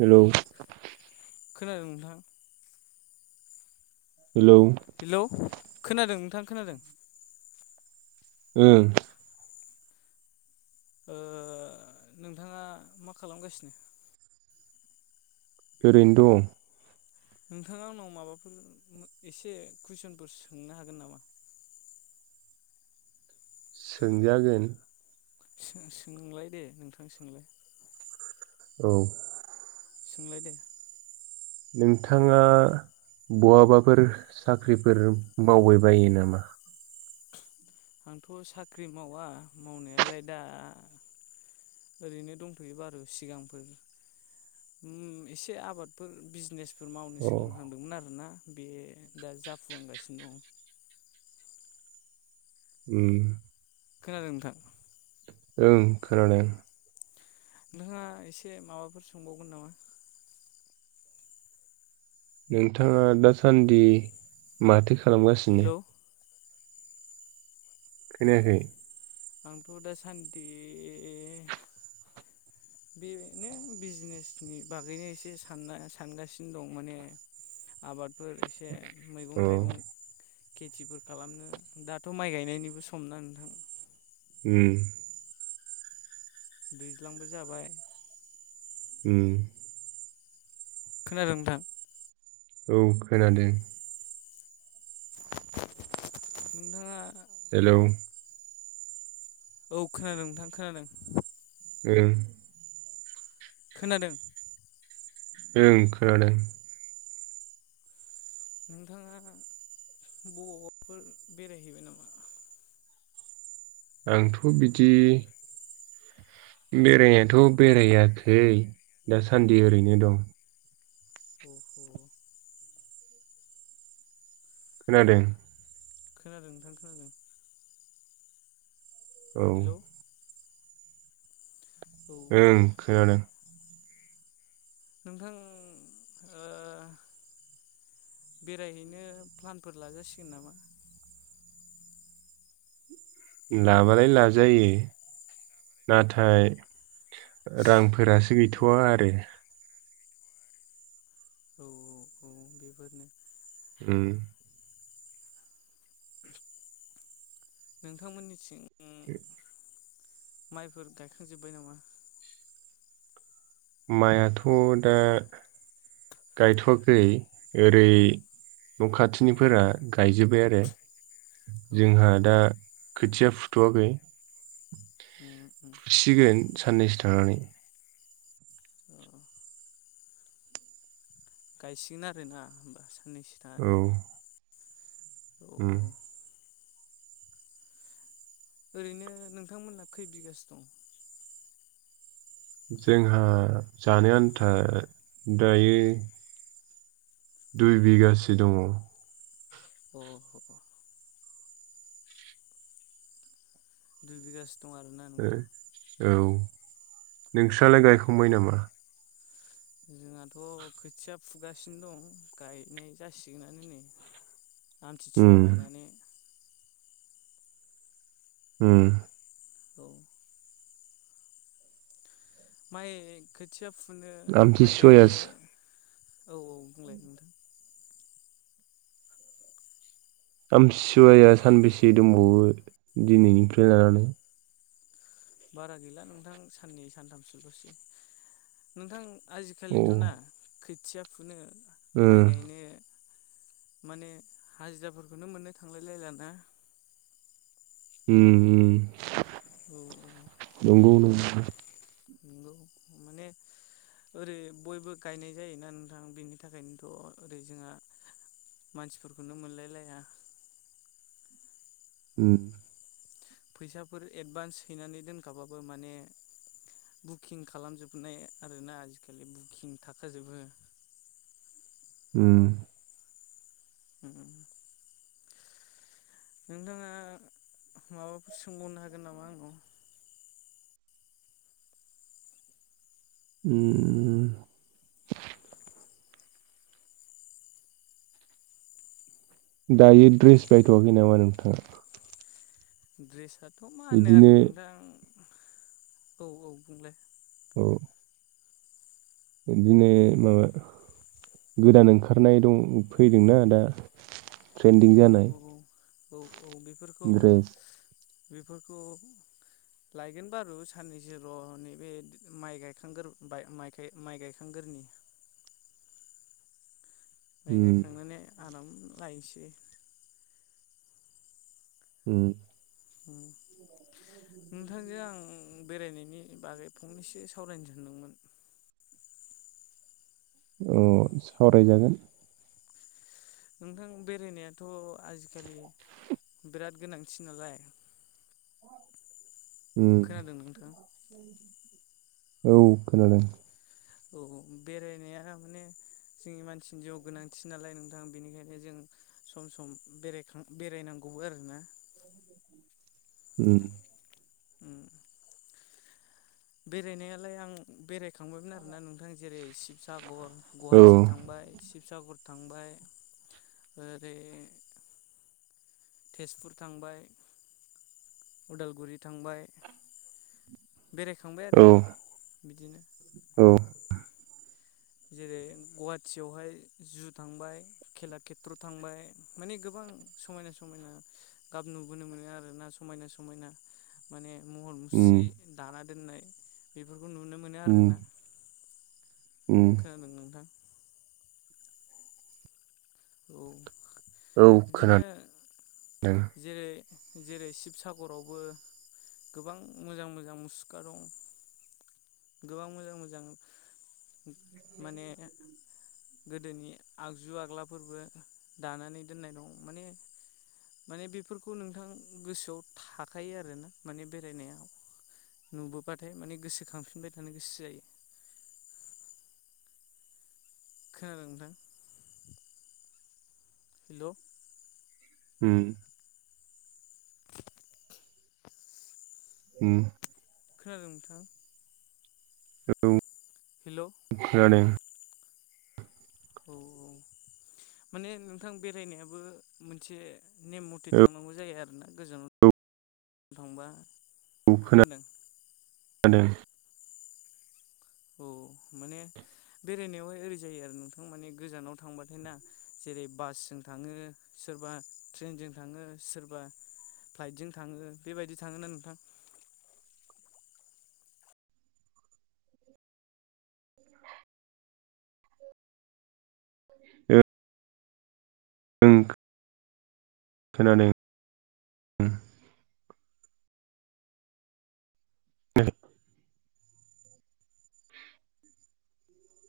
Hello. खोनादों नोंथां? Hello hello खोनादों नोंथां? खोनादों? ओ। अ नोंथाङा मा खालामगासिनो? ओरैनो दं। नोंथाङा आंनाव माबाफोर एसे कुइसनफोर सोंनो हागोन नामा? सोंजागोन। सो-सोंलाय दे नोंथां सोंलाय। औ। सोंलायदे। नोंथाङा बहाबाफोर साख्रिफोर मावबाय बायो नामा? आंथ' साख्रि मावा मावनायालाय दा ओरैनो दंथ'यो बारु सिगांफोर ओम एसे आबादफोर बिजनेस फोर मावनो अ सोलोंहांदोंमोन आरो ना। बे दा जाफुहांगासिनो दं। उम। खोनादों नोंथां? ओं खोनादों। नोंहा एसे माबाफोर सोंबावगोन नामा? नोंथाङा दासान्दि माथो खालामगासिनो? हेलौ खोनायाखै? आंथ' दासान्दि बेदिनो बिजनेसनि बागैनो एसे सानना सानगासिनो दं माने आबाद फोर एसे मैगं अ थाइगं खेथिफोर खालामनो दाथ' माइ गायनायनिबो सम न नोंथां? ओम। दैज्लांबो जाबाय। ओम। खोनादों नोंथां? औ खोनादों। नोंथाङा हेल'! औ खोनादों नोंथां खोनादों ओं खोनादों? ओं खोनादों। नोंथाङा बबावाफोर बेरायहैबाय नामा? आंथ' बिदि बेरायनायाथ' बेरायाखै दासान्दि ओरैनो दं। अ अ खोनादों? खोनादों नोंथां खोनादों। औ। हेलौ औ ओं खोनादों। नोंथां अ बेरायहैनो प्लानफोर लाजासिगोन नामा। लाबालाय लाजायो नाथाय रांफोरासो औ गैथ'वा आरो। औ औ औ बेफोरनो उम। नोंथांमोननि थिं ए। माइफोर गायखांजोब्बाय नामा। माइआथ' दा गायथ'वाखै ओरै न' खाथिनिफोरा गायजोब्बाय आरो औ जोंहा औ दा खोथिया फुथ'वाखै उम उम सिगोन। साननैसो थानानै। अ गायसिगोन आरोना होनोमबा। साननैसोथानानै। ओम ओरैनो नोंथांमोनहा खै बिगासो दं। जोंहा जानो आन्था दायो दुइ बिगाासो दङ। अ। दुइ बिघा। ओ औ। औ नोंस्रालाय गायखांबाय नामा। जोंहाथ' खोथिया फुगासिनो दं गायनाय जासिगोनानो नै। उम आमथिसुवा बायनानै। उम। औ। माइ खोथिया। फुनो आमथि माइ गायनो सुयास औ औ बुंलाय नोंथां। आमथिसुवाया सानबेसे दंबावो दिनैनिफ्राय लानानै बारा गैला नोंथां साननै सानथामसोल'सै नोंथां। औ आजिखालिथ' ना। ओ खोथिया फुनो माइ गायनो माने हाजिराफोरखौनो मोननो थांलायलायलाना। उम उम। औ औ। [inaudible] नंगौ माने ओरै बयबो गायनाय जायोना नोंथां बेनि थाखायनोथ' ओरै जोंहा मानसिफोरखौनो मोनलायलाया ओ फैसाफोर एडभान्स हैनानै दोनखाबाबो माने बुकिं खालामजोबनाय आरोना आजिखालि बुकिं थाखाजोबो ओ नोंथाङा माबाफोर सोंबावनो हागोन नामा आंनाव ओ दायो द्रेस बायथ'वाखै नामा नोंथाङा ड्रेसआ थ मा होननो बिदिनो आरो नोंथां औ औ बुंलाय औ बिदिनो माबा गोदान ओंखारनाय दं फैदोंना दा ट्रेन्दिं औ जानाय औ औ औ बेफोरखौ ड्रेस बेफोरखौ लायगोन बारु साननैसोल' नै बे माइ गायखांगोर बाय माइ गायखांगोरनि माइ उम गायखांनानै आराम लायसै उम नोंथांजों आं बेरायनायनि बागै फंनैसो सावरायनो सानदोंमोन अ सावरायजागोन नोंथां बेरायनायाथ' आजिखालि बेराद गोनांथि नालाय उम खोनादों नोंथाङां औ खोनादों औ बेरायनाया माने जोंनि मानसिनि जिउआव गोनांथि नालाय नोंथां बेनिखायनो जों सम सम बेरायखां बेरायनांगौबो आरोना ओम ओ बेरायनायालाय आं बेराय खांबायमोन आरोना नोंथां जेरै शिबसागर औ गुवाहाटि थांबाय सिब शिबसागर थांबाय ओरै तेजपुर थांबाय उदालगुरि थांबाय बेरायखांबाय आरो औ बिदिनो [unintelligible] जेरै गुवाहाटियावहाय जु थांबाय खेला खेथ्र थांबाय माने गोबां समायना समायना गाब नुबोनो मोनो आरोना समायना समायना माने महर उम मुस्रि दाना दोननाय बेफोर खौ नुनो मोनो उम आरोना उम खोनादों नोंथां औ औ खोनादों बिदिनो दों जेरै जेरै शिबसागरावबो गोबां मोजां मोजां मुसुखा दं। गोबां मोजां मोजां माने गोदोनि आगजु आग्लाफोरबो दानानै दोननाय दं माने माने बेफोरखौ नोंथां गोसोआव थाखायो आरोना माने बेरायनायाव नुबोबाथाय माने गोसोखांफिनबा थांनो गोसो जायो। खोनादों नोंथां हेलौ ओम [inaudible] उम खोनादों नोंथां? औ हेल' औ खोनादों औ औ माने नोंथां बेरायनायाबो मोनसे नेम मथे थांनांगौ जायो आरोना गोजानाव थांबा औ खोनादों [unintelligible] औ माने बेरायनायावहाय ओरै जायो आरो नोंथां माने गोजानाव थांबाथाय ना जेरै- बासजों थाङो सोरबा ट्रेनजों थाङो सोरबा फ्लाइटजों थाङो बेबायदि थाङो ना नोंथां ओ ओं खोनादों उम औ